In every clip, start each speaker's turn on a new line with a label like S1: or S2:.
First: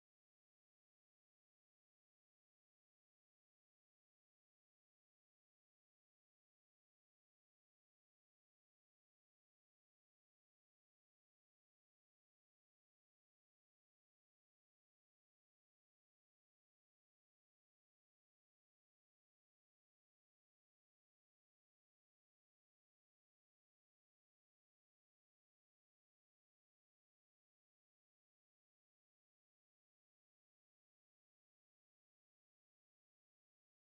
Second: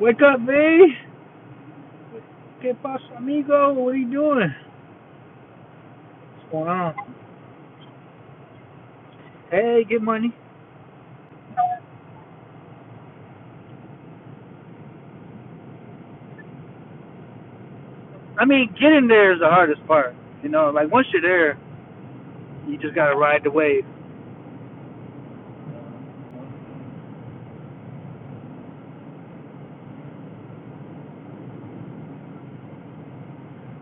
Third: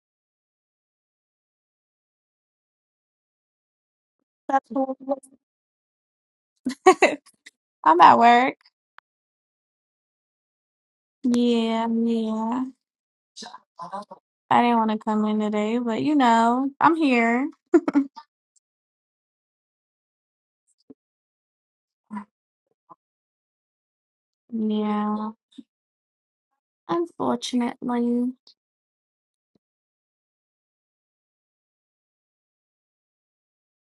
S1: Wake up, V. ¿Qué pasa, amigo? What are you doing?
S2: That's
S1: What's going on?
S2: I'm at work.
S1: Hey, get money.
S2: Yeah, yeah. I didn't want to come in today, but you know, I'm here.
S1: I mean, getting there is the hardest part. You know, like once you're there, you just gotta ride the wave.
S2: Yeah, unfortunately.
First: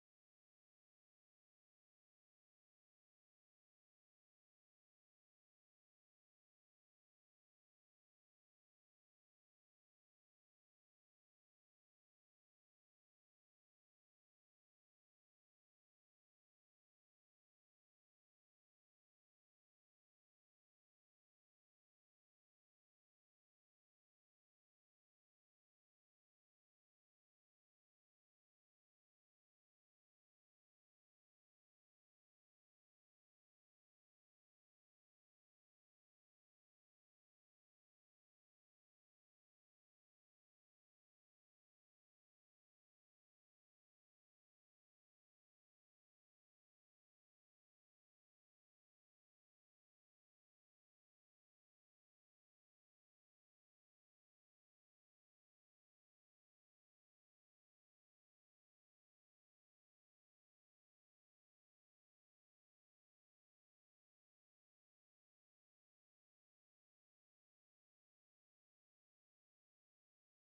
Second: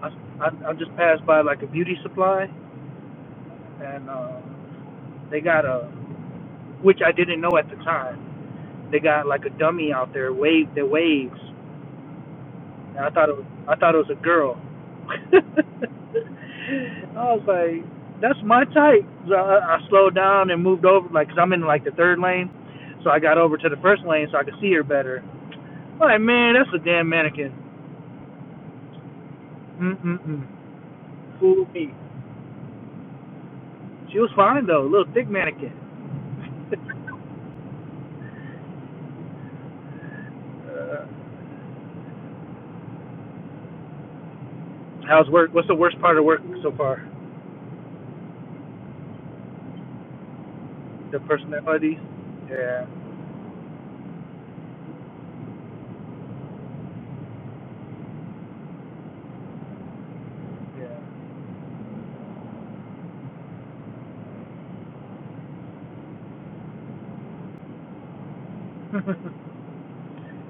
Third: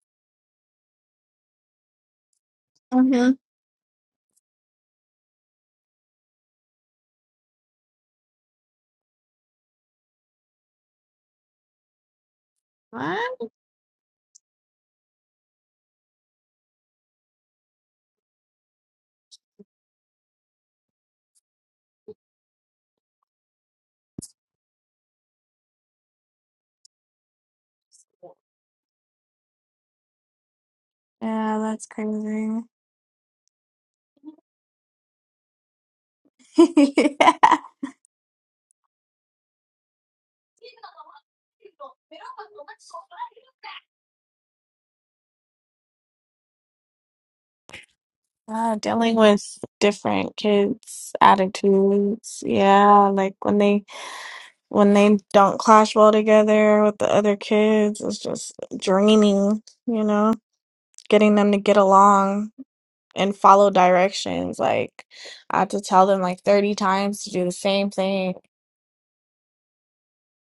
S1: I, I, I just passed by like a beauty supply,
S2: Mm-hmm.
S1: and uh, they got a, which I didn't know at the time. They got like a dummy out there, wave the waves, And I thought
S2: What?
S1: it was, I thought it was a girl. I was like, that's my type. So I, I slowed down and moved over, like, 'cause I'm in like the third lane. So I got over to the first lane so I could see her better. I'm like, man, that's a damn mannequin. Mm mm mm.
S2: Yeah,
S1: Fool
S2: that's
S1: me.
S2: crazy.
S1: She was fine though, little thick mannequin. uh,
S2: Yeah.
S1: how's work? What's the worst part of work so far?
S2: Uh, dealing with different kids'
S1: The personalities.
S2: attitudes.
S1: Yeah,
S2: Yeah, like when they when they don't clash well together with the other kids it's just draining you know
S1: yeah.
S2: getting them to get along and follow directions like i have to tell them like 30 times to do the same thing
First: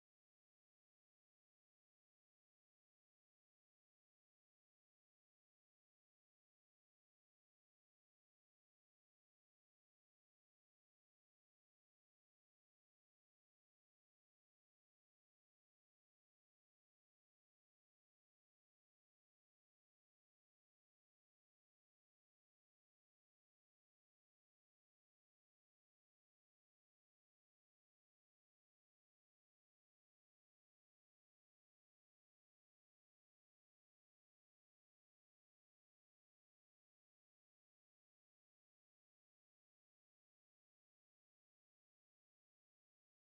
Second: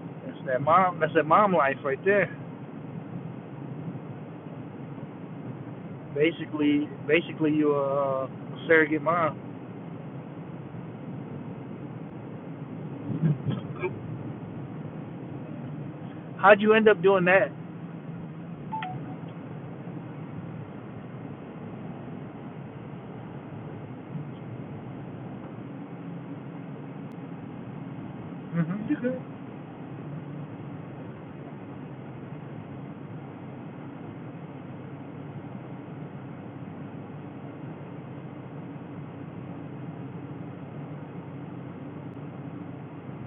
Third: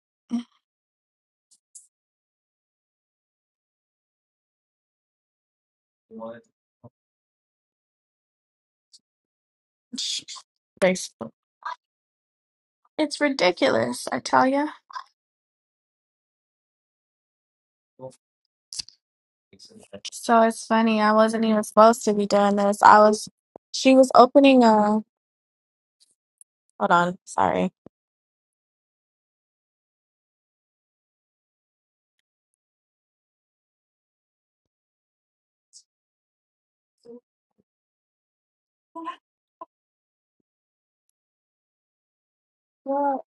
S1: that's that mom. That's that mom life right there. Basically, basically you a, uh, surrogate mom.
S2: it's it's ridiculous i tell you
S1: How'd you end up doing that?
S2: so it's funny i wasn't even supposed to be doing this i was she was opening a hold on sorry
S1: hmm
S2: What?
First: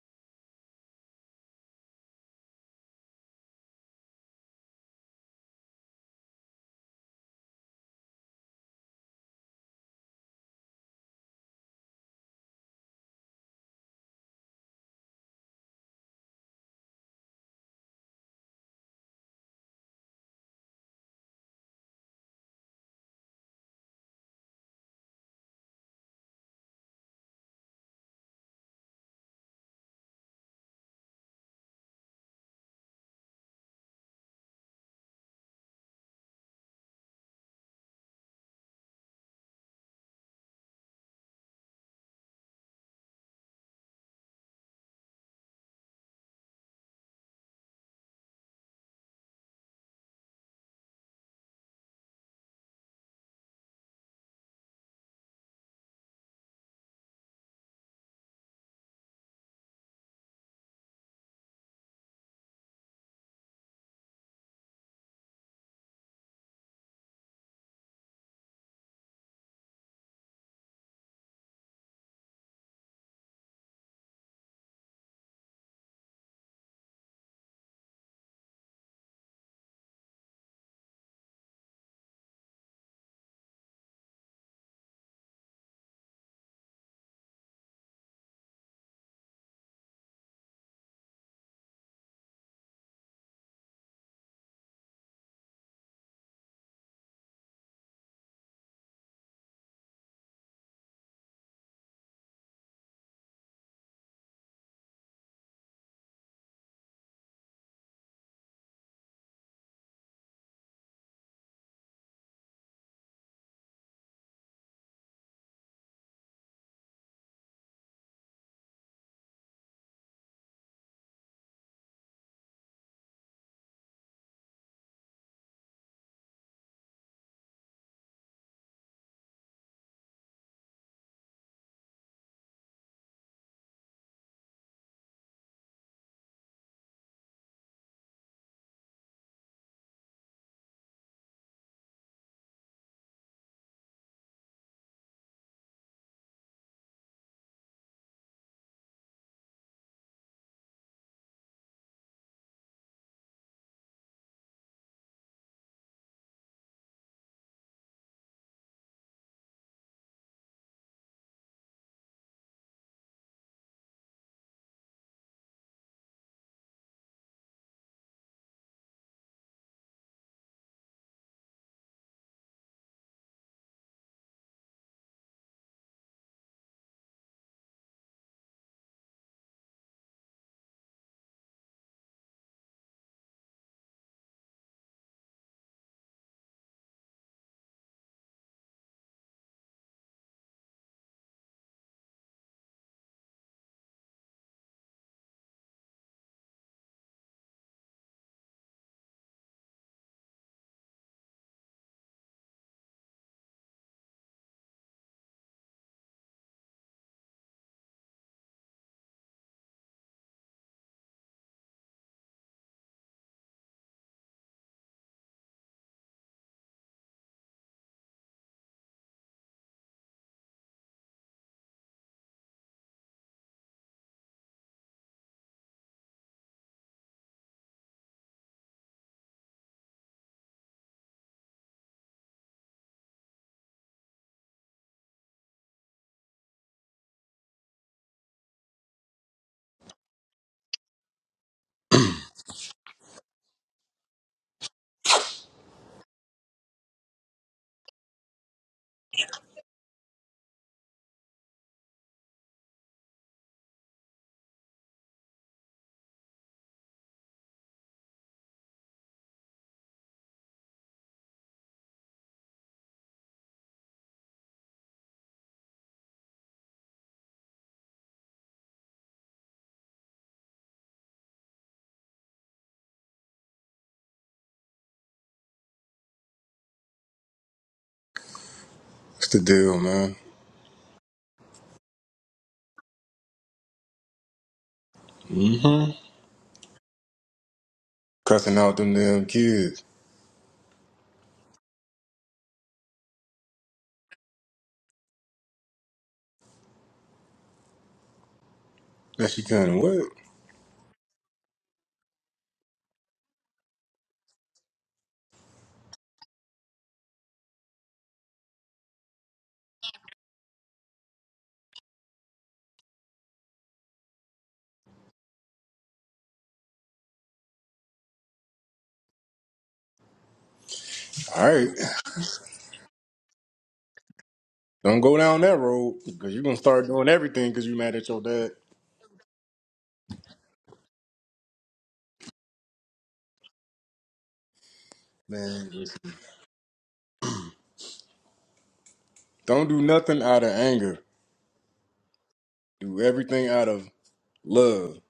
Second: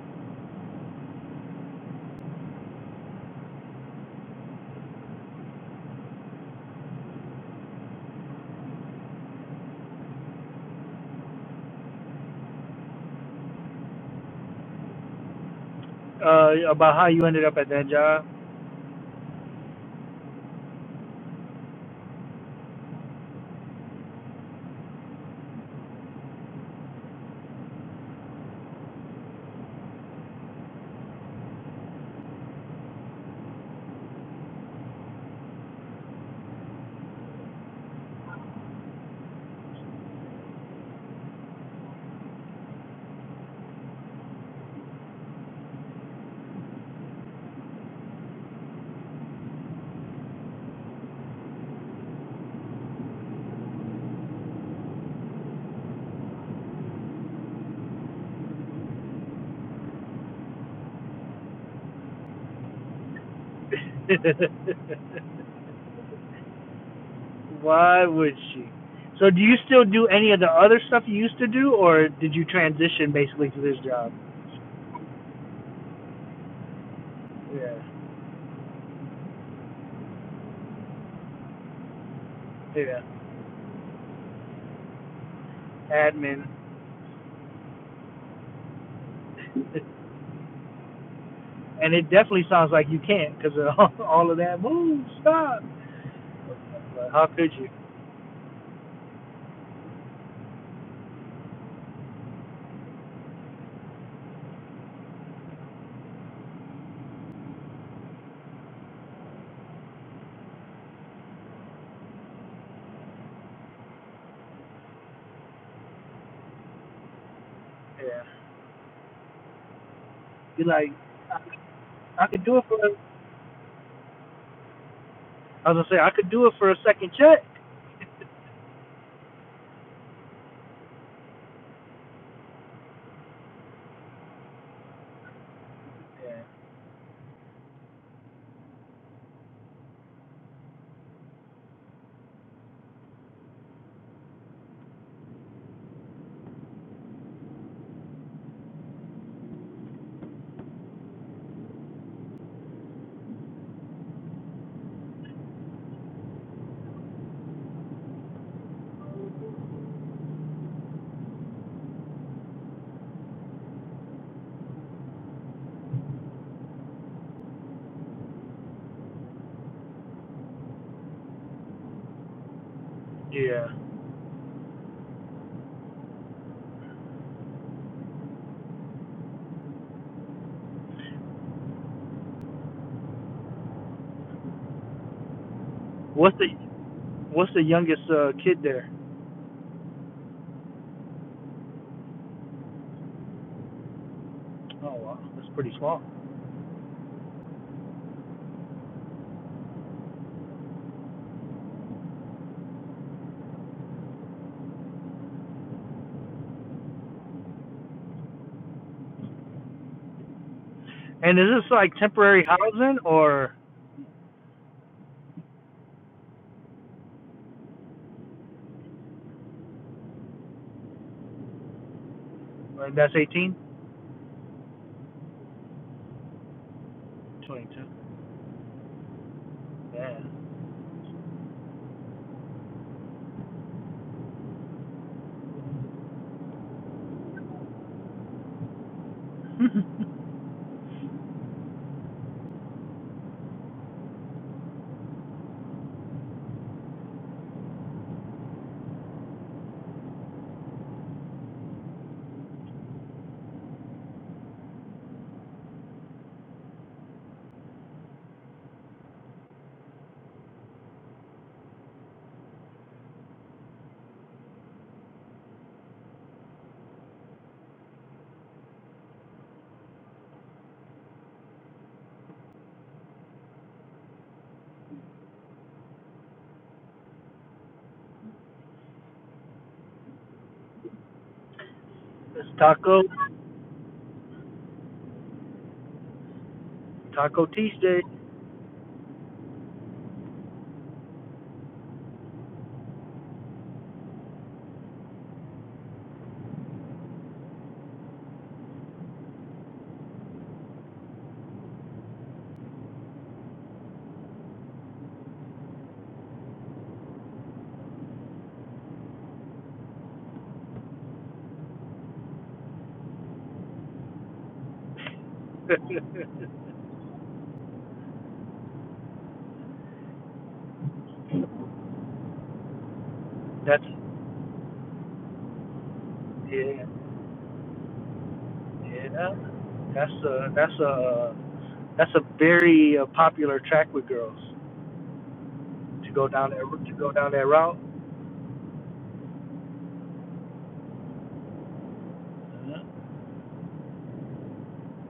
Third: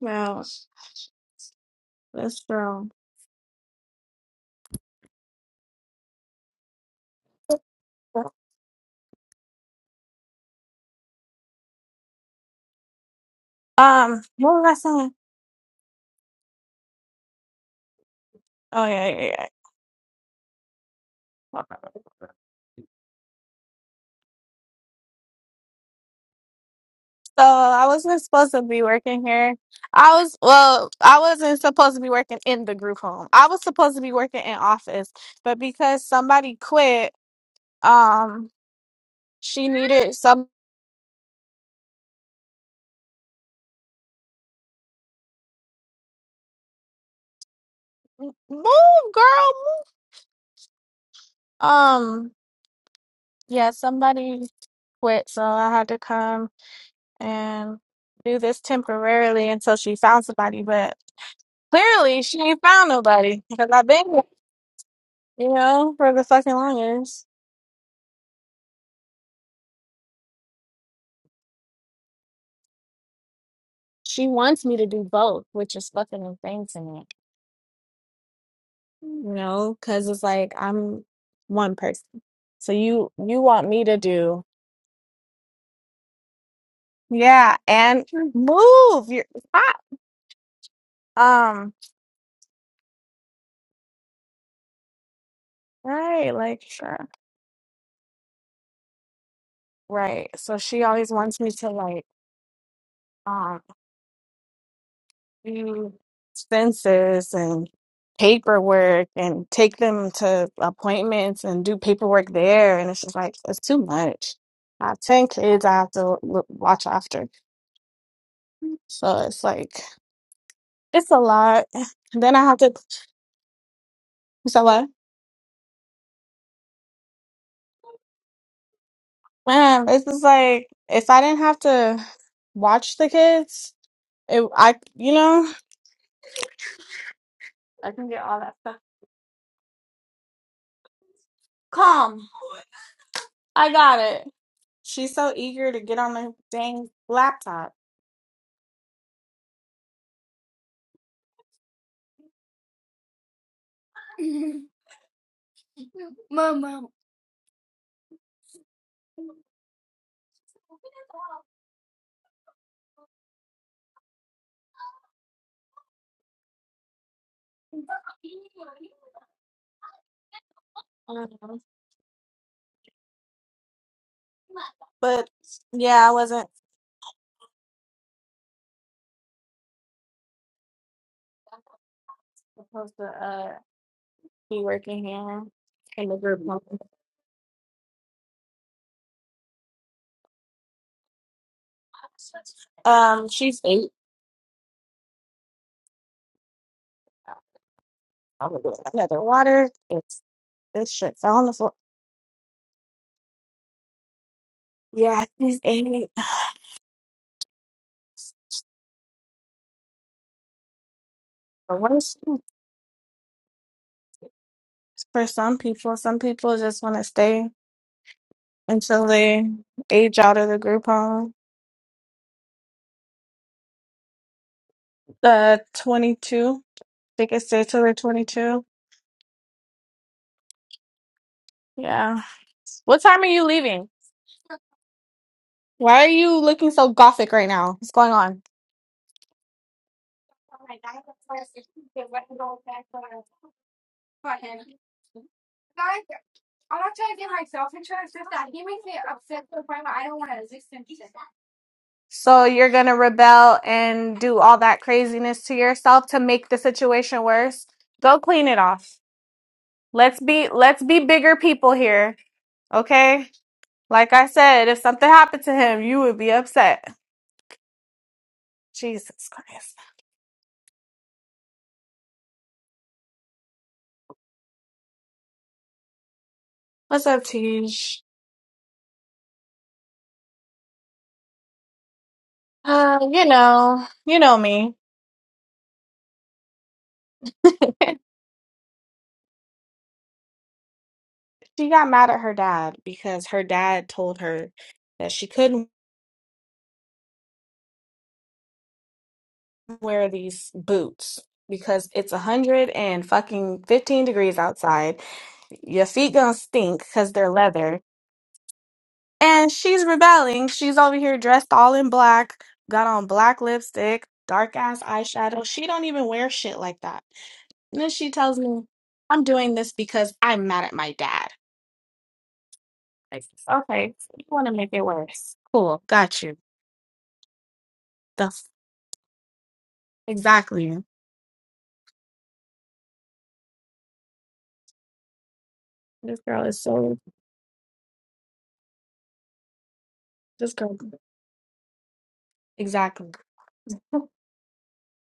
S2: No, this girl um what was i saying
S1: Uh, about how you ended up at that job?
S2: oh yeah yeah yeah So I wasn't supposed to be working here. I was well, I wasn't supposed to be working in the group home. I was supposed to be working in office, but because somebody quit, um, she needed some move, girl, move. Um, yeah, somebody quit, so I had to come and do this temporarily until she found somebody. But clearly, she ain't found nobody because I've been, here, you know, for the fucking longest.
S1: Why would she? So do you still do any of the other stuff you used to do, or did you transition basically to this job?
S2: She wants me to do both, which is fucking insane to me,
S1: Yeah,
S2: You know, because it's like I'm one person. So
S1: yeah,
S2: you you want me to do
S1: admin.
S2: yeah and move your stop. Um,
S1: And it definitely sounds like you can't because of all all of that. Move, stop.
S2: right, like sure.
S1: But how could you?
S2: Right. So she always wants me to like um do expenses and paperwork and take them to appointments and do paperwork there and it's just like it's too much. I have ten kids I have to look, watch after.
S1: Yeah,
S2: So it's like
S1: you're like,
S2: it's a lot.
S1: I, I
S2: Then I
S1: could do
S2: have
S1: it
S2: to
S1: for
S2: so what?
S1: I was gonna say I could do it for a second check.
S2: Man, it's just like if I didn't have to watch the kids, it I you know
S1: Yeah.
S2: I can get all that stuff. Calm. I got it. She's so eager to get on the dang laptop. Um,
S1: Yeah.
S2: but yeah, I wasn't supposed to uh be working here in the
S1: What's
S2: group
S1: the
S2: home.
S1: What's the youngest uh, kid there?
S2: Um, she's eight.
S1: Oh wow, that's pretty small.
S2: I'm gonna get another water. It's this shit fell on the floor. Yeah, she's eight.
S1: And is this
S2: But
S1: like
S2: what's
S1: temporary housing or,
S2: for some people, some people just want to stay until they age out of the group home.
S1: or that's 18?
S2: The 22, they can stay
S1: 22.
S2: till they're 22.
S1: Yeah.
S2: Yeah. What time are you leaving? Why are you looking so gothic right now? What's going on? So you're going to rebel and do all that craziness to yourself to make the situation worse? Go clean it off. Let's be let's be bigger people here, okay? Like I said, if something happened to him, you would be upset. Jesus Christ. What's up, Tish?
S3: What's the deal, man?
S1: It's
S2: Uh,
S1: taco
S2: you know, you know me.
S3: Mm-hmm.
S1: Taco Tuesday.
S3: Cussing out them damn kids.
S2: She got mad at her dad because her dad told her that she couldn't
S3: That she couldn't what?
S2: wear these boots because it's a hundred and fucking fifteen degrees outside. Your feet gonna stink because they're leather. And she's rebelling. She's over here dressed all in black, got on black lipstick, dark ass eyeshadow. She don't even wear shit like that. And then she tells me, I'm doing this because I'm mad at my dad.
S3: All right.
S2: Like,
S1: That's
S2: okay, so you want to make it
S3: Don't go
S2: worse.
S3: down that
S2: Cool,
S3: road
S2: got
S3: because
S2: you.
S3: you're going to
S1: yeah
S3: start doing everything because you mad at your
S2: That's
S3: dad.
S1: yeah. That's a
S2: exactly.
S1: that's a that's a very uh, popular track with girls
S3: Man, listen.
S1: to
S2: This
S1: go
S2: girl
S1: down that
S2: is
S1: to
S2: so.
S1: go down that route.
S3: Don't do nothing out of
S2: This girl,
S3: anger.
S1: Yeah.
S3: Do
S2: exactly.
S3: everything out of
S2: I
S3: love.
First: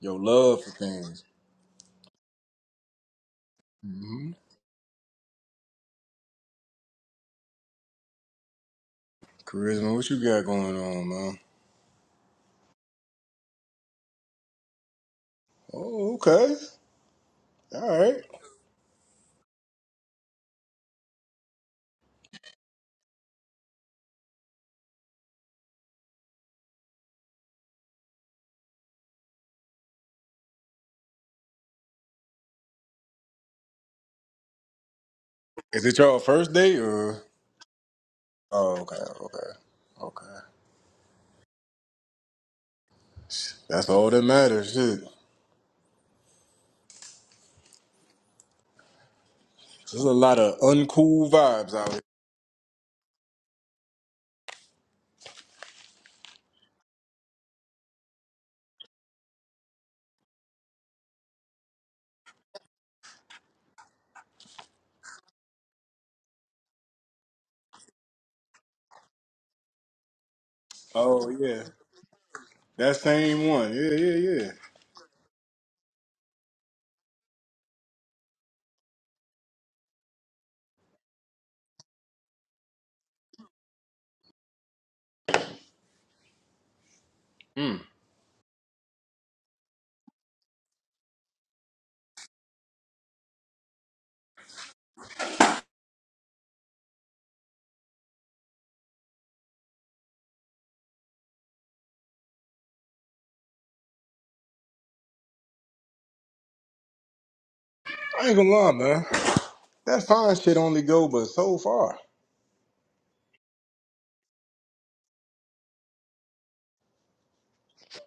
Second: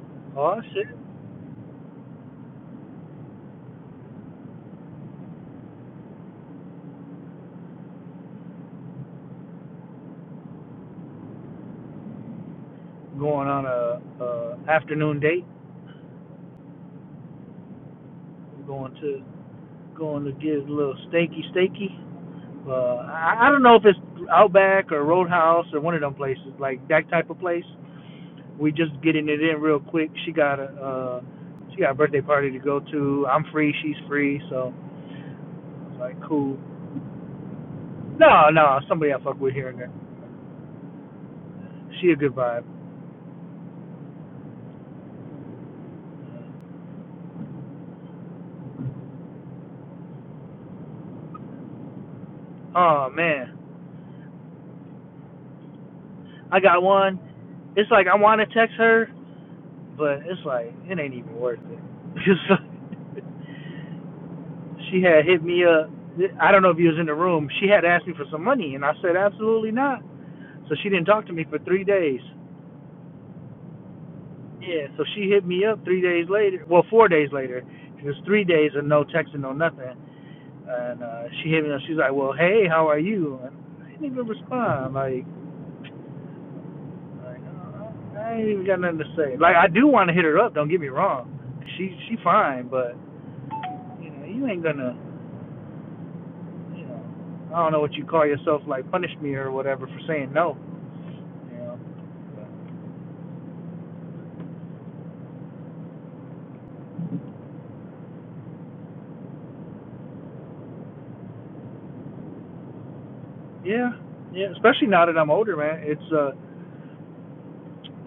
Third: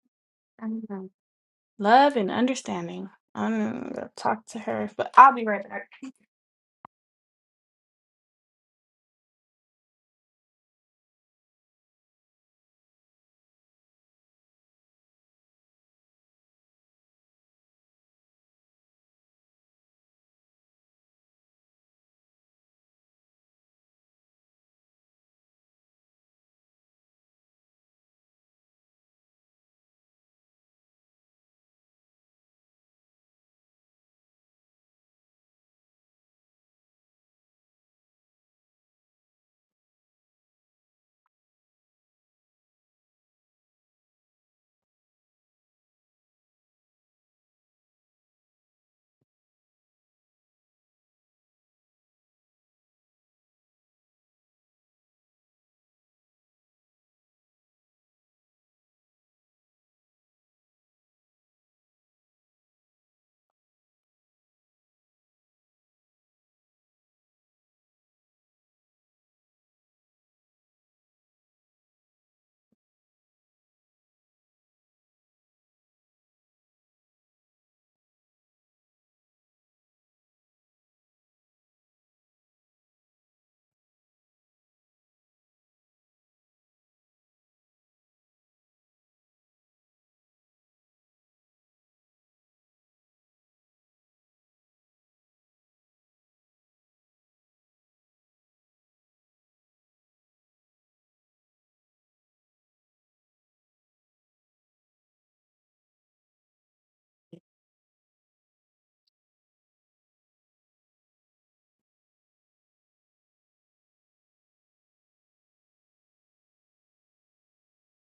S3: Your
S1: Oh
S3: love for
S1: shit,
S2: know.
S3: things.
S2: Love and understanding. I'm gonna
S3: hmm
S2: talk to her, but I'll be right back.
S3: Charisma, what you got going on, man?
S1: going on a, a afternoon date.
S3: Oh, okay. All right.
S1: I'm going to going to get a little steaky steaky. Uh, I, I don't know if it's Outback or Roadhouse or one of them places like that type of place. We just getting it in real quick. She got a uh, she got a birthday party to go to. I'm free. She's free. So I
S3: Is it
S1: like,
S3: your first
S1: cool.
S3: date or?
S1: No,
S3: Oh,
S1: no,
S3: okay,
S1: somebody I fuck with
S3: okay,
S1: here and there.
S3: okay.
S1: She a good vibe.
S3: That's all that matters. Shit. There's a lot of uncool vibes out
S1: Oh man, I got one. It's like I want to text her, but it's like it ain't even worth it. It's like, she had hit me up. I don't know if you was in the room. She had asked me for some money, and I said absolutely not. So she didn't talk
S3: Oh
S1: to me for
S3: yeah,
S1: three days.
S3: that same one. Yeah, yeah, yeah.
S1: Yeah. So she hit me up three days later. Well, four days later. It was three days of no texting, no nothing. And uh, she hit me up. She's like, "Well, hey, how are you?" And I didn't even respond. Like, like
S3: Mm.
S1: uh, I ain't even got nothing to say. Like, I do want to hit her up. Don't get me wrong. She she fine, but you know, you ain't gonna. you know, I don't know what you call yourself, like punish me or whatever for saying no
S3: I ain't gonna lie, man. That fine shit only go but so far.
S1: Yeah, yeah. Especially now that I'm older, man. It's uh,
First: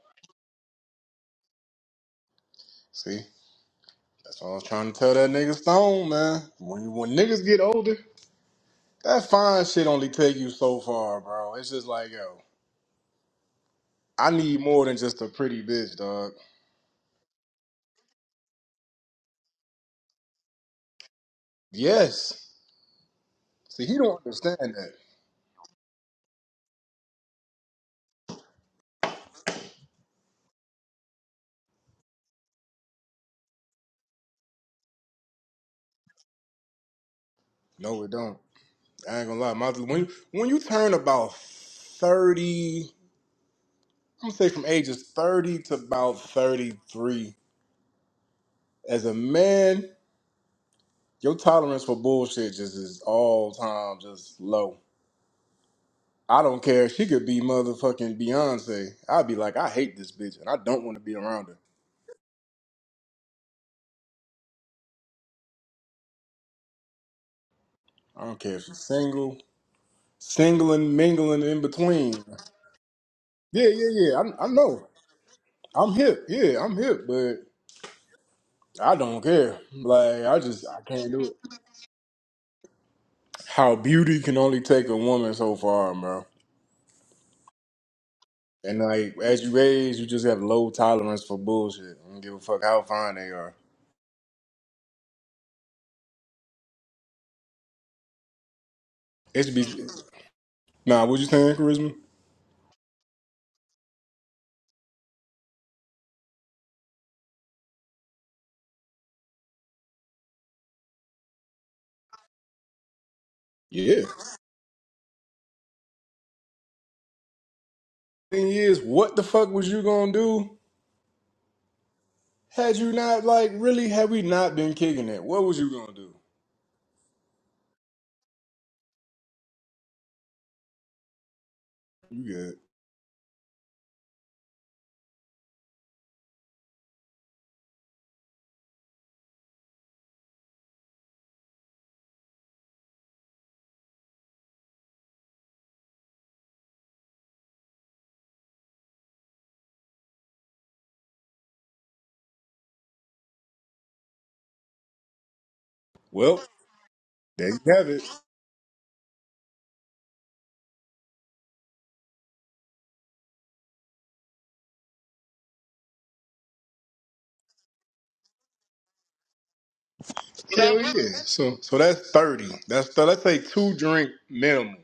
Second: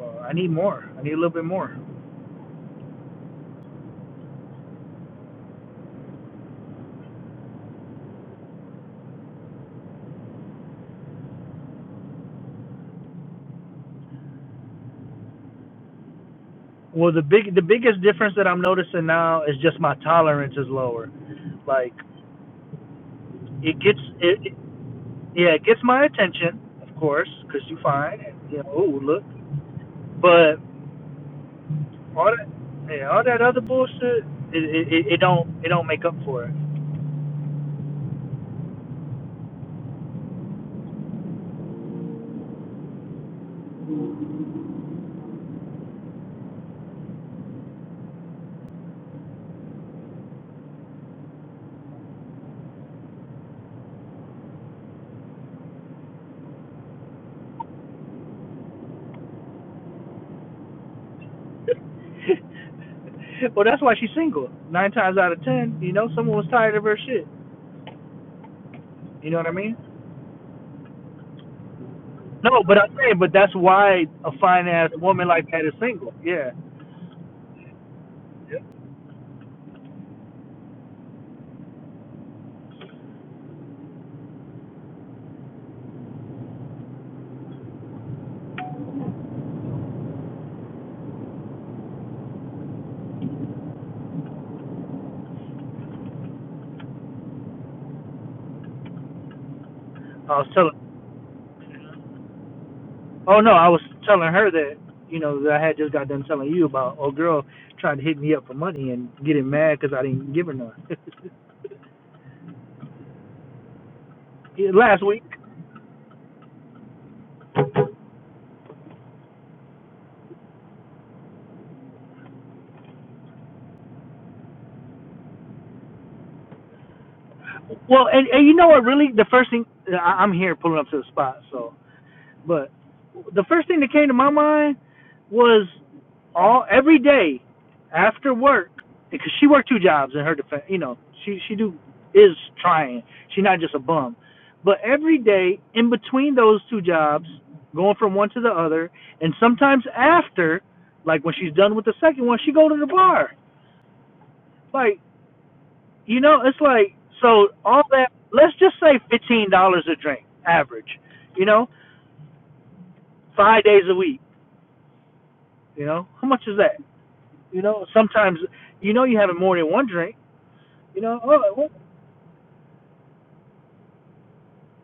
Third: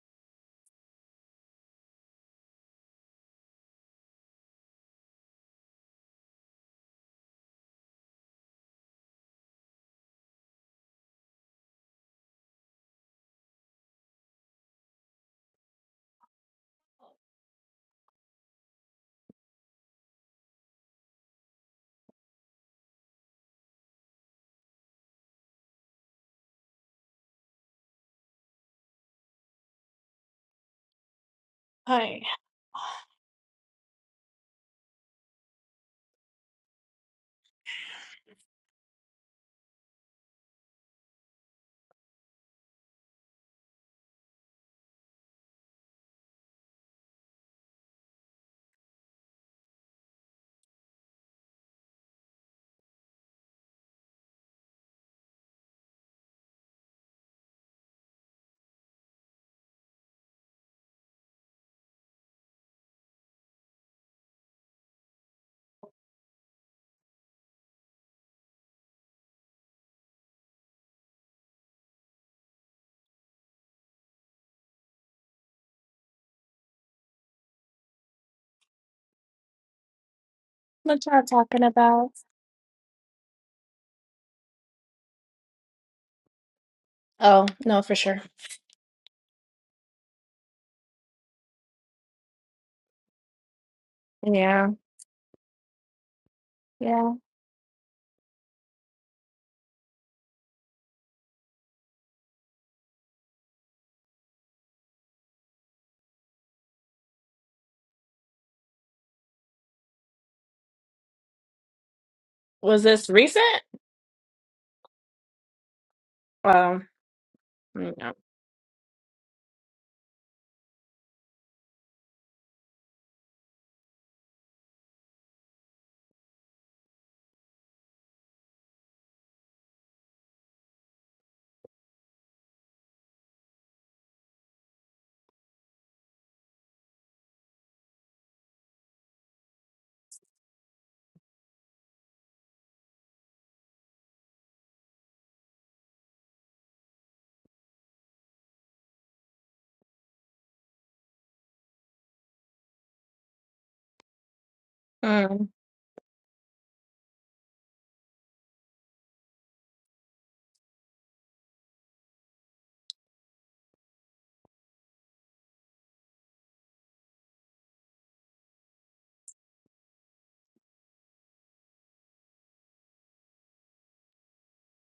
S1: uh, I need more. I need a little bit more.
S3: See, that's what I was trying to tell that nigga Stone, man. When when niggas get older, that fine shit only take you so far, bro. It's just like yo, I need more than just a pretty bitch, dog.
S1: Well, the big, the biggest difference that I'm noticing now is just my tolerance is lower. Like,
S3: Yes.
S1: it
S3: See, he
S1: gets,
S3: don't
S1: it, it
S3: understand that.
S1: yeah, it gets my attention, of course, 'cause you find, and, you know, oh look. But
S2: Hi,
S1: all that, yeah, all that other bullshit, it, it, it it don't, it don't make up for
S3: No, it don't. I ain't gonna lie. My, when when you turn about thirty, I'm gonna say from ages thirty to about thirty three. as a man, your tolerance for bullshit just is all time just low. I don't care. She could be motherfucking Beyonce. I'd be like, I hate this bitch and I don't want to be around her.
S1: it. well, that's why she's single. Nine times out of ten, you know, someone was tired of her shit.
S3: I don't care if she's
S1: You
S3: single,
S1: know what I mean?
S3: single and mingling in between.
S1: No, but I'm saying, but that's
S3: Yeah, yeah,
S1: why
S3: yeah.
S1: a
S3: I, I
S1: fine
S3: know.
S1: ass woman like that is
S3: I'm
S1: single.
S3: hip.
S1: Yeah,
S3: Yeah, I'm hip, but I don't care. Like, I just, I
S2: what
S3: can't do
S2: y'all
S3: it.
S2: talking about?
S3: How beauty can only take a woman so far, bro.
S2: Oh no, for sure.
S3: And like, as you age, you just have low tolerance for bullshit. I don't give a fuck how fine they are.
S2: Yeah, yeah.
S3: HB.
S1: I was telling.
S3: Nah, what you saying, charisma?
S1: Oh no, I was telling her that you know that I had just got done telling you about a girl trying to hit me up for money and getting mad because I didn't give her none
S2: Was this recent?
S3: Yeah.
S1: Yeah, last week.
S2: Um. Mm, yeah.
S3: Thing is, what the fuck was you gonna do? Had you not like really? Had we not been kicking it, what was you gonna do?
S1: Well, and and you know what? Really, the first thing I, I'm here pulling up to the spot, so
S3: You good?
S1: But the first thing that came to my mind was all every day after work because she worked two jobs in her defense. You know, she she do is trying. She's not just a bum. But every day in between those two jobs, going from one to the other, and sometimes after, like when she's done with the second one, she go to the bar. Like
S2: Mm.
S1: you know,
S3: Well,
S1: it's like so
S3: there you
S1: all
S3: have it.
S1: that. Let's just say fifteen dollars a drink average. You know, five days a week You know, how much is that? You know, sometimes you know you having more than one drink.
S3: Hell
S1: You
S3: yeah.
S1: know, oh,
S3: So,
S1: what?
S3: so that's thirty. That's th- let's say two drink minimum.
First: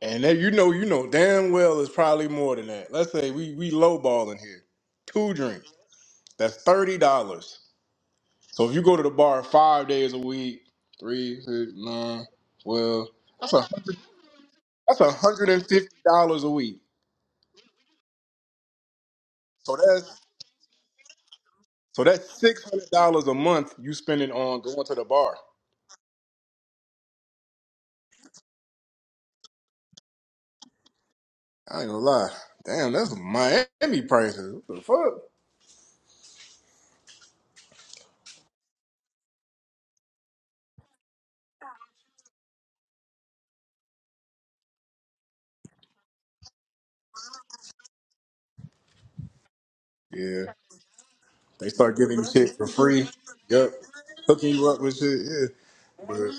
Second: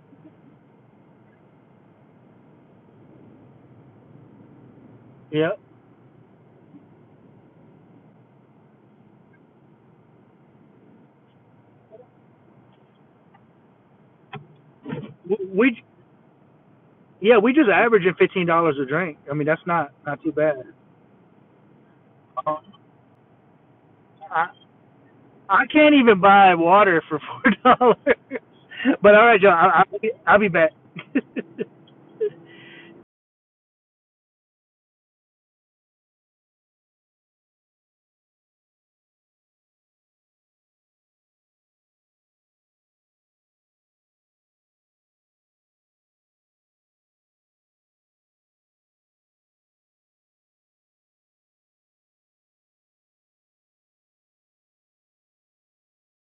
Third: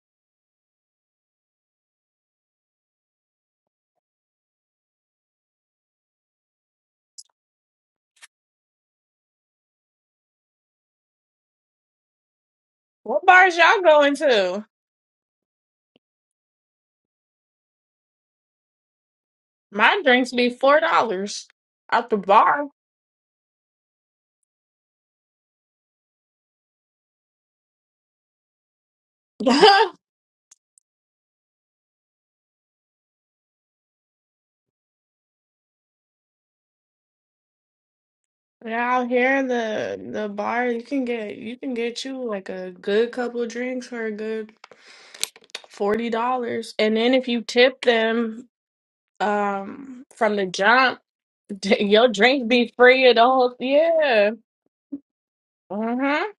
S3: And that you know, you know damn well it's probably more than that. Let's say we we lowballing here. Two
S1: yeah,
S3: drinks. That's thirty dollars. So if you go to the bar five days a week, three, six, nine, twelve.
S2: What bars y'all going to?
S3: That's one hundred and
S1: we
S3: fifty dollars a week.
S1: yeah we just averaging fifteen dollars a drink. I mean, that's
S3: So
S1: not
S2: My
S3: that's
S1: not
S2: drinks
S1: too
S2: be
S1: bad.
S2: four dollars
S3: so
S2: at the
S3: that's
S1: Um,
S3: six
S2: bar.
S3: hundred dollars a month you spending
S1: I
S3: on going to the bar.
S1: I can't even buy water for four dollars. But all right, John, I, I'll be I'll be back.
S3: I ain't gonna lie. Damn, that's Miami prices. What the fuck?
S2: Yeah, out here in the the bar, you can get you can get you like a good couple of drinks for a good forty dollars, and then if you tip them um from the
S3: Yeah.
S2: jump,
S3: They start
S2: your
S3: giving you
S2: drink
S3: shit for
S2: be free
S3: free.
S2: at the whole
S3: Yep.
S2: yeah.
S3: Hooking you up with shit. Yeah.
S2: Mm-hmm.
S3: But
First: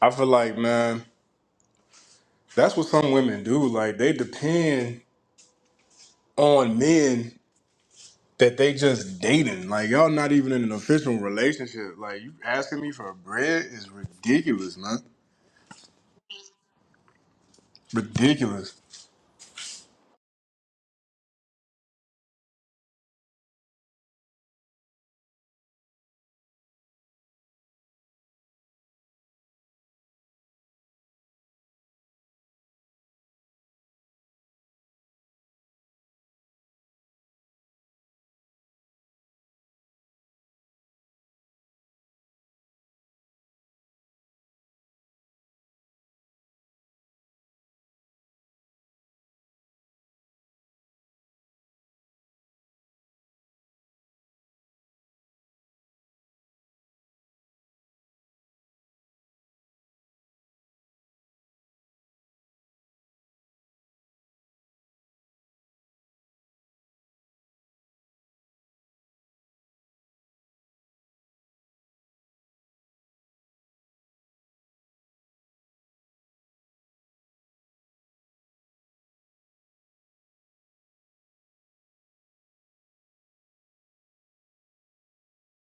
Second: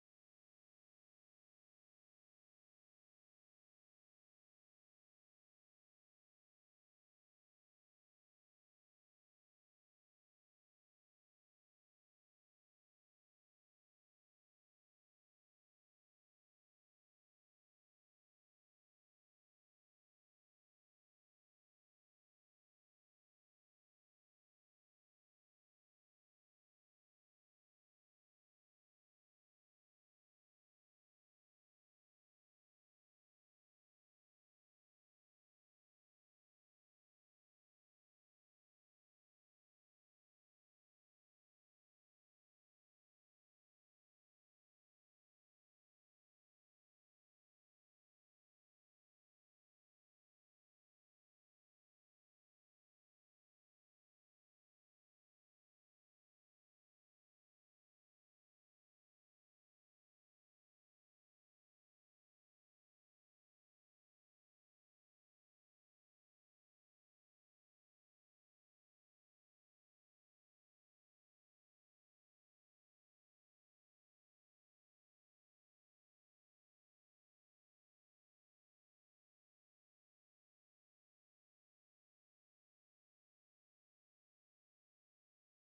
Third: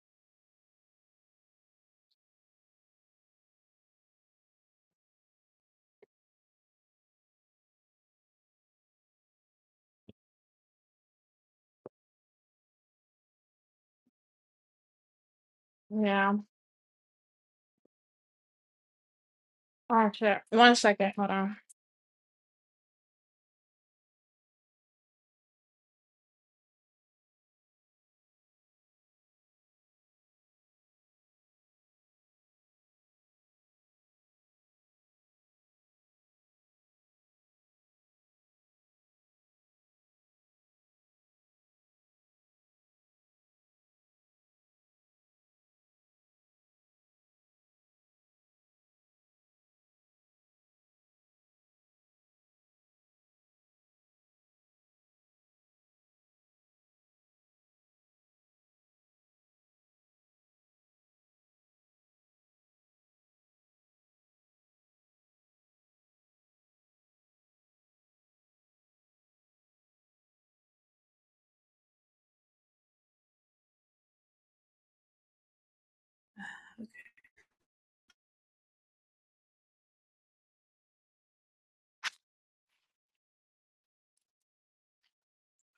S3: I feel like, man, that's what some women do. Like they depend on men that they just dating. Like y'all not even in an official relationship. Like you asking me for bread is ridiculous, man.
S2: Yeah.
S3: Ridiculous.
S2: Oh shit. One second. Hold on.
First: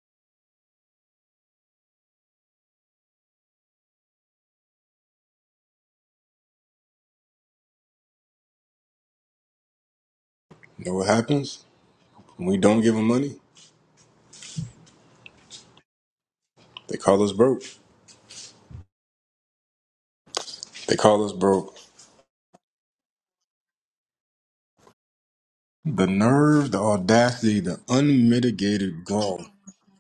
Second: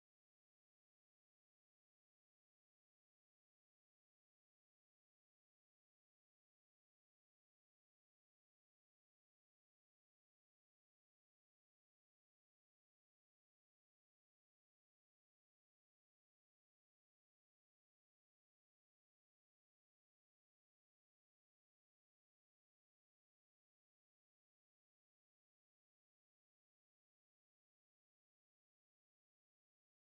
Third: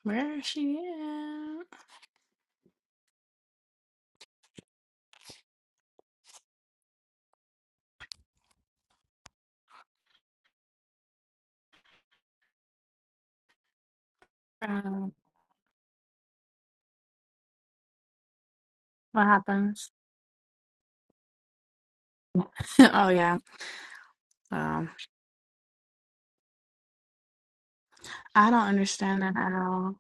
S2: Where is she at?
S3: You know what happens? When we don't give them money,
S2: Um,
S3: they call us broke.
S2: what happens?
S3: They call us broke.
S2: oh yeah. Um,
S3: The nerve, the audacity, the
S2: I don't
S3: unmitigated
S2: understand that
S3: gall.
S2: at all.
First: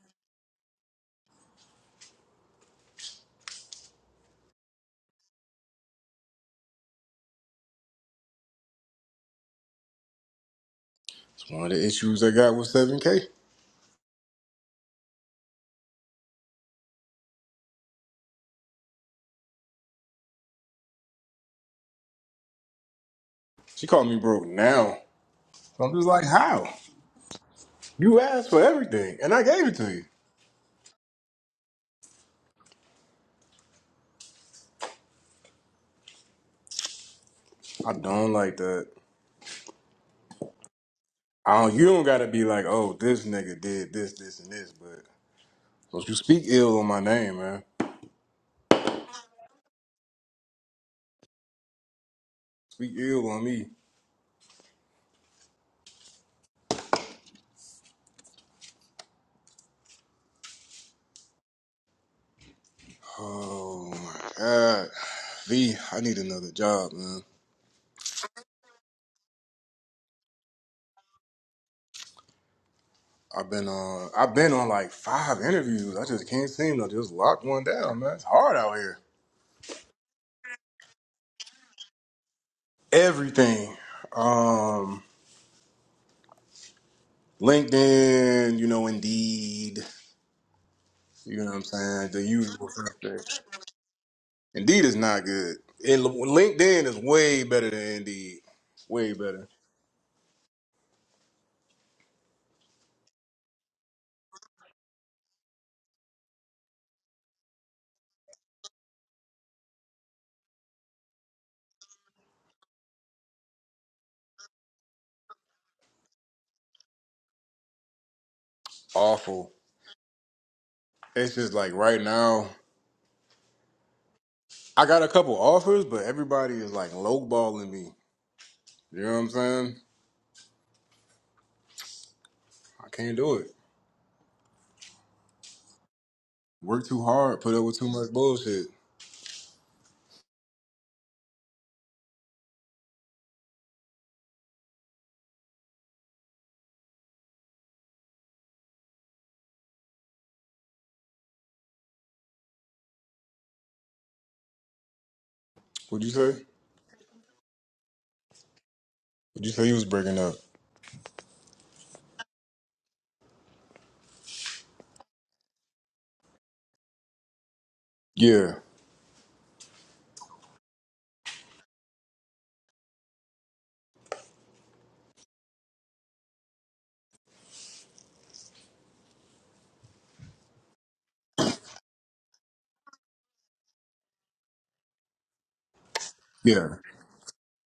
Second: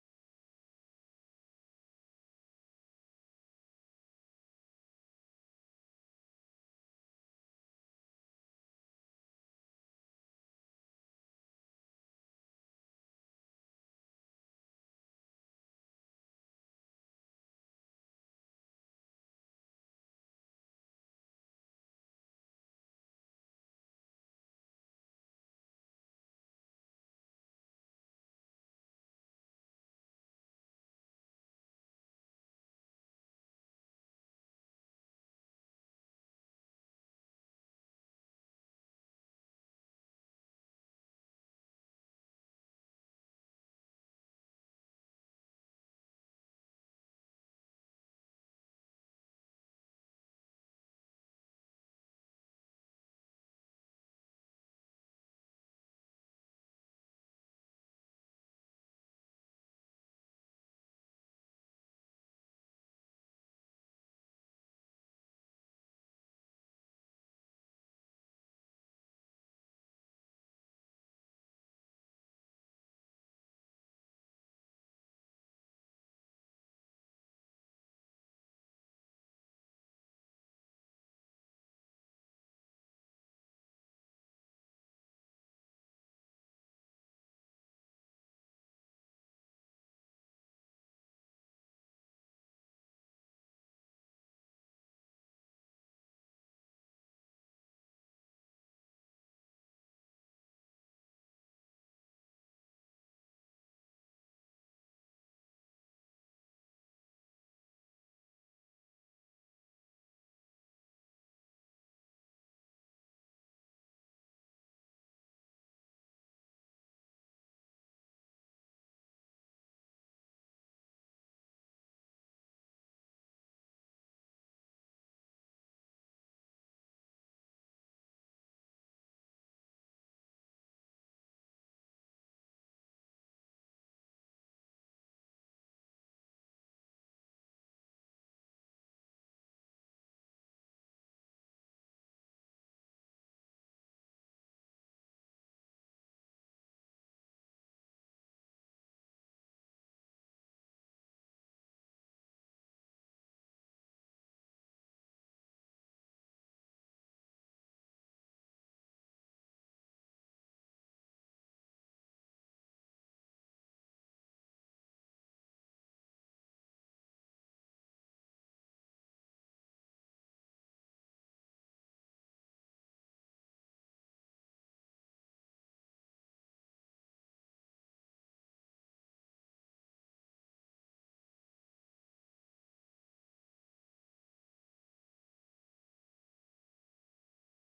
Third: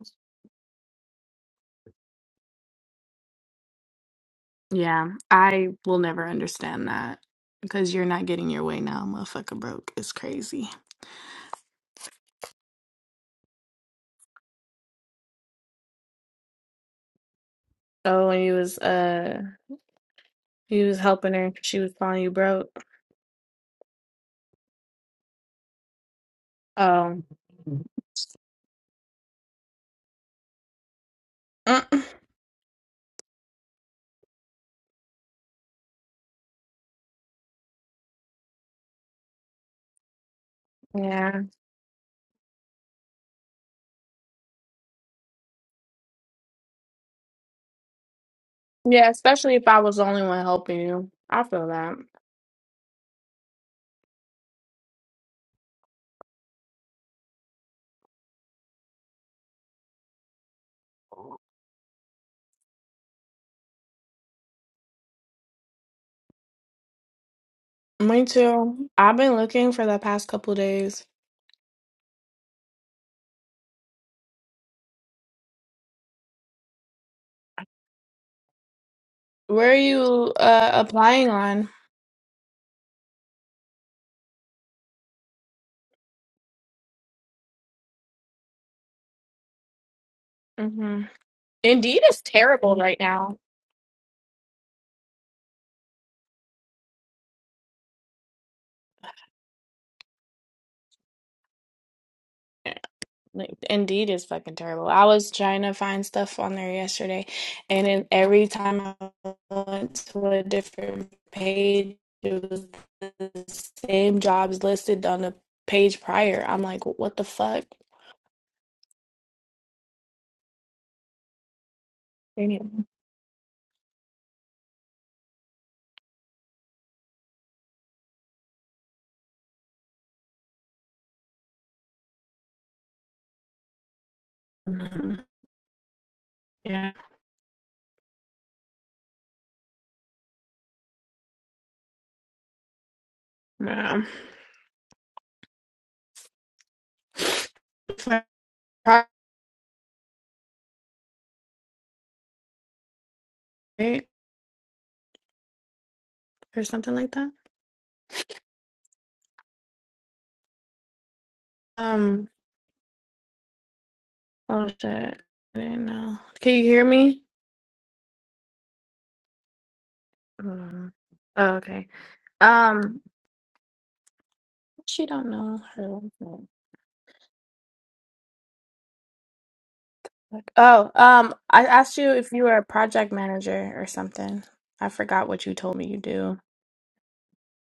S2: Yeah, I will never understand that because you're not getting your way now, motherfucker. Broke is crazy.
S3: It's one of the issues I got with 7K.
S2: Oh, when you was uh you was helping her 'cause she was calling you broke.
S3: She called me broke now. So I'm just like, how?
S2: Oh.
S3: You asked for everything and I gave it to you.
S2: Mm.
S3: I don't like that.
S2: Yeah.
S3: I don't, you don't gotta be like, oh, this nigga did this, this, and this, but don't you speak ill on my name, man.
S2: Yeah, especially if I was the only one helping you. I feel that.
S3: Speak ill on me. Oh my god. V, I need another job, man.
S2: Me too. I've been looking for the past couple days.
S3: I've been on. I've been on like five interviews. I just can't seem to just lock one down, man. It's hard out here.
S2: Where are you uh applying on?
S3: Everything. Um, LinkedIn, you know, Indeed.
S2: hmm
S3: You know what I'm
S2: Indeed
S3: saying? The
S2: is
S3: usual
S2: terrible right now.
S3: suspects. Indeed is not good. And LinkedIn is way better than Indeed. Way better.
S2: Yeah, like, Indeed is fucking terrible. I was trying to find stuff on there yesterday, and then every time I went to a different page, it was the same jobs listed on the page prior. I'm like, what the fuck?
S3: Awful. It's just like right now,
S2: Damn.
S3: I got a couple offers, but everybody is like lowballing me. You know what I'm saying? I can't do it.
S2: Mhm.
S3: Work
S2: Yeah,
S3: too hard. Put up with too much bullshit.
S2: yeah. Right?
S3: What'd you say?
S2: Or something like that.
S3: Would you say you was breaking up?
S2: Um, Oh shit. I didn't know. Can you hear me?
S3: Yeah,
S2: Mm. Oh, okay. Um she don't know her. Oh, um I asked you if you were a project manager or something. I forgot what you told me you do.
S3: yeah,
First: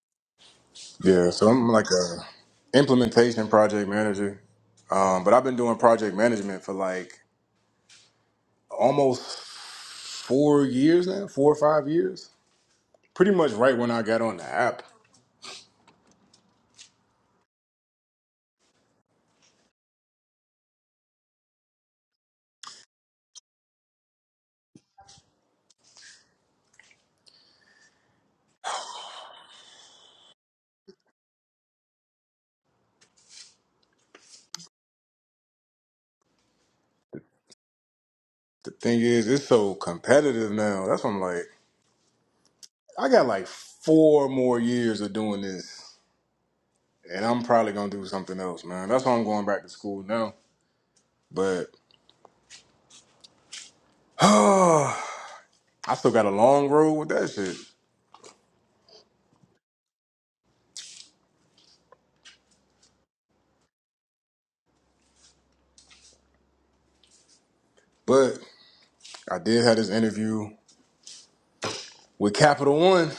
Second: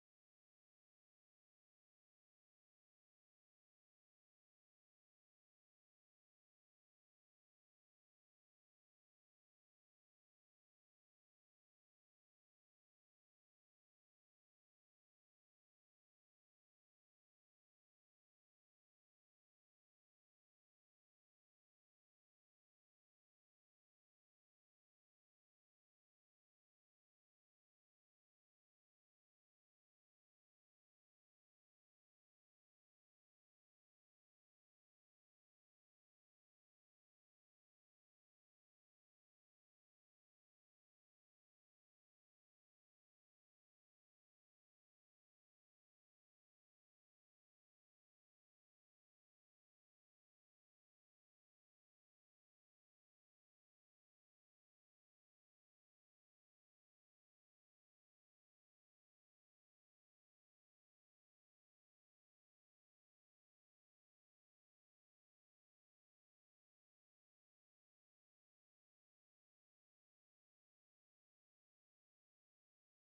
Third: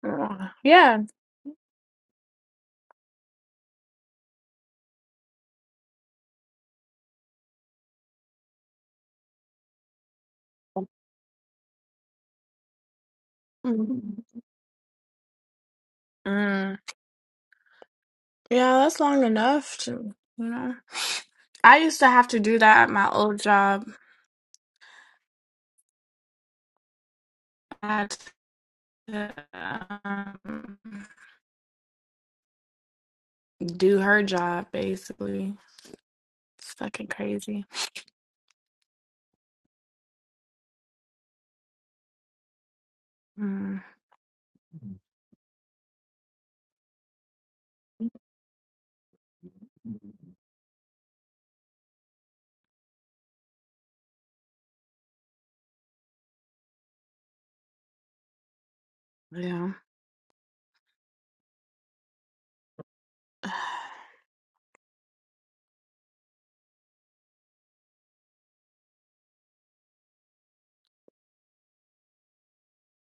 S2: Mm. Yeah.
S3: yeah. So I'm like a implementation project manager, um, but I've been doing project management for like almost four years now, four or five years. Pretty much right when I got
S2: Mhm.
S3: on the app.
S2: Mm. Yeah, that's long enough to, you know. I used to have to do that at my old job. to um, do her job basically. It's fucking crazy.
S3: The thing is, it's so competitive now. That's what I'm like. I got like
S2: Mm,
S3: four more years of doing this, and I'm probably gonna do something else, man. That's why I'm going back to school now. But I still got a long road with that shit.
S2: yeah.
S3: But I did have this interview with Capital One.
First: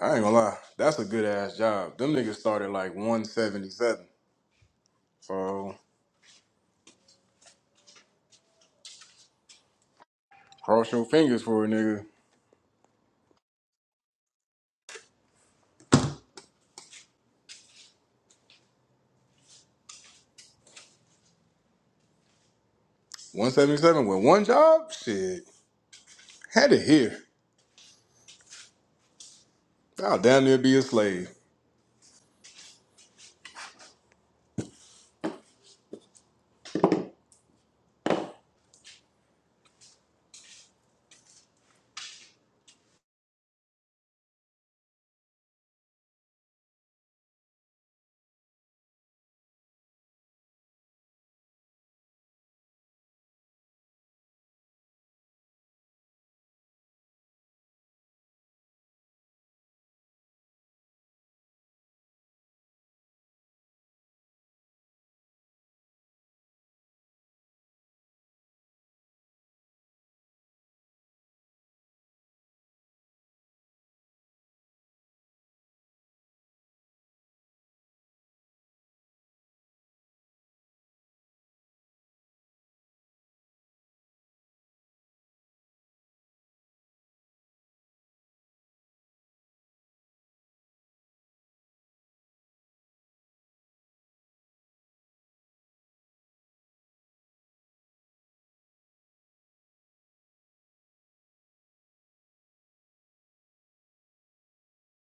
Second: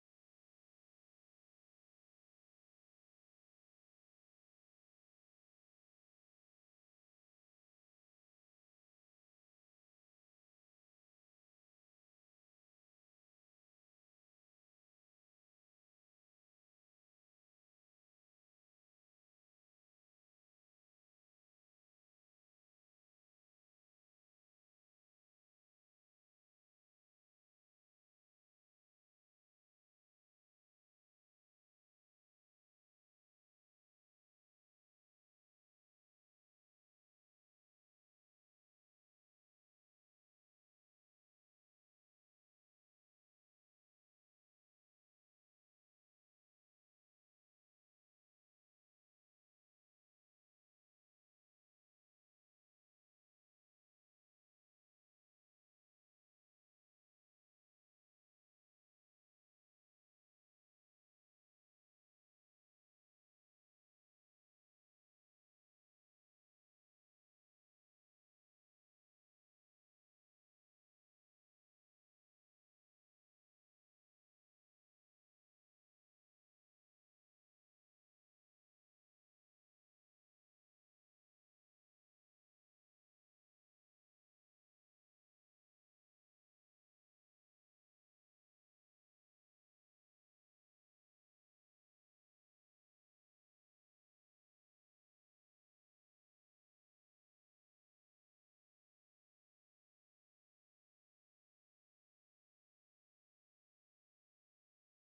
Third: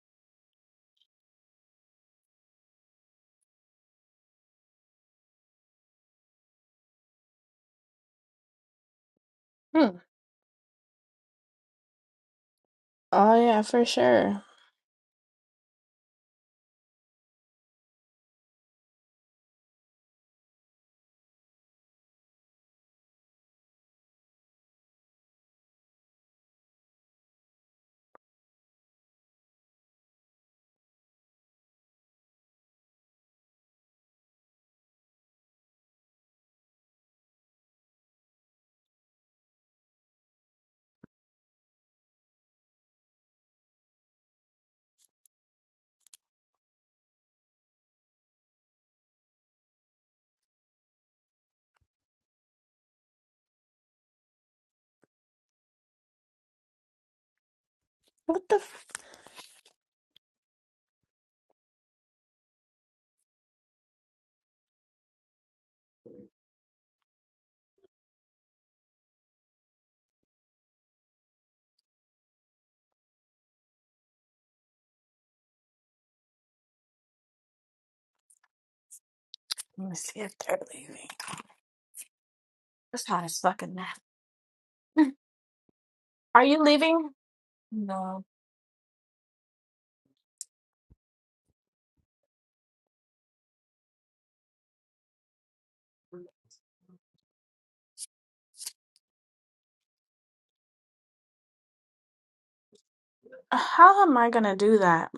S3: I ain't gonna lie, that's a good ass job. Them niggas started like 177. So
S2: Hmm.
S3: cross your fingers for a nigga.
S2: Oh yeah, for sure.
S3: 177 with one job? Shit. Had it here. I'll damn near be a slave.
S2: What the? F- Let me see if they're leaving. It's hot as fucking that. Are you leaving? No. How am I gonna do that?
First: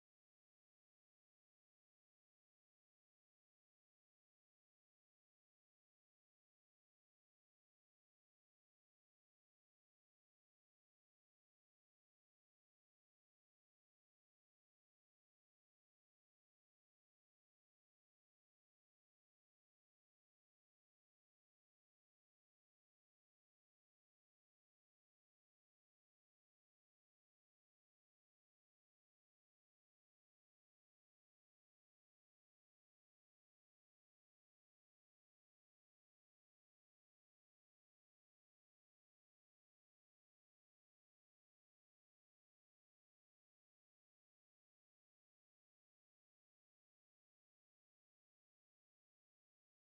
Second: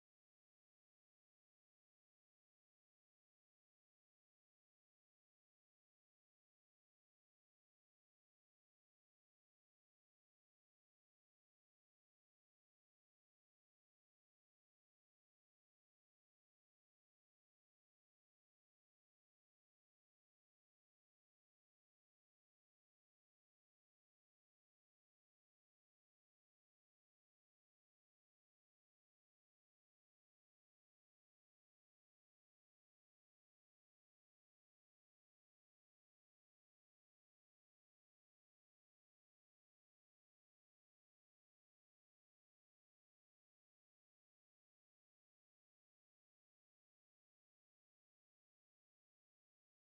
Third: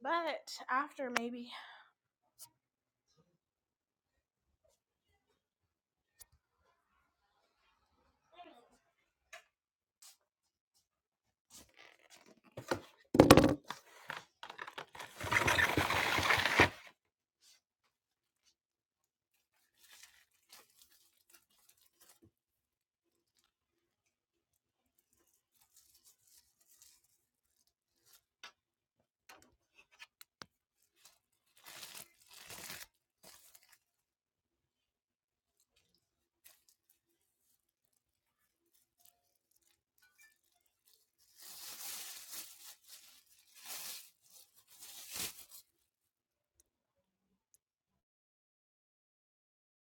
S2: But after maybe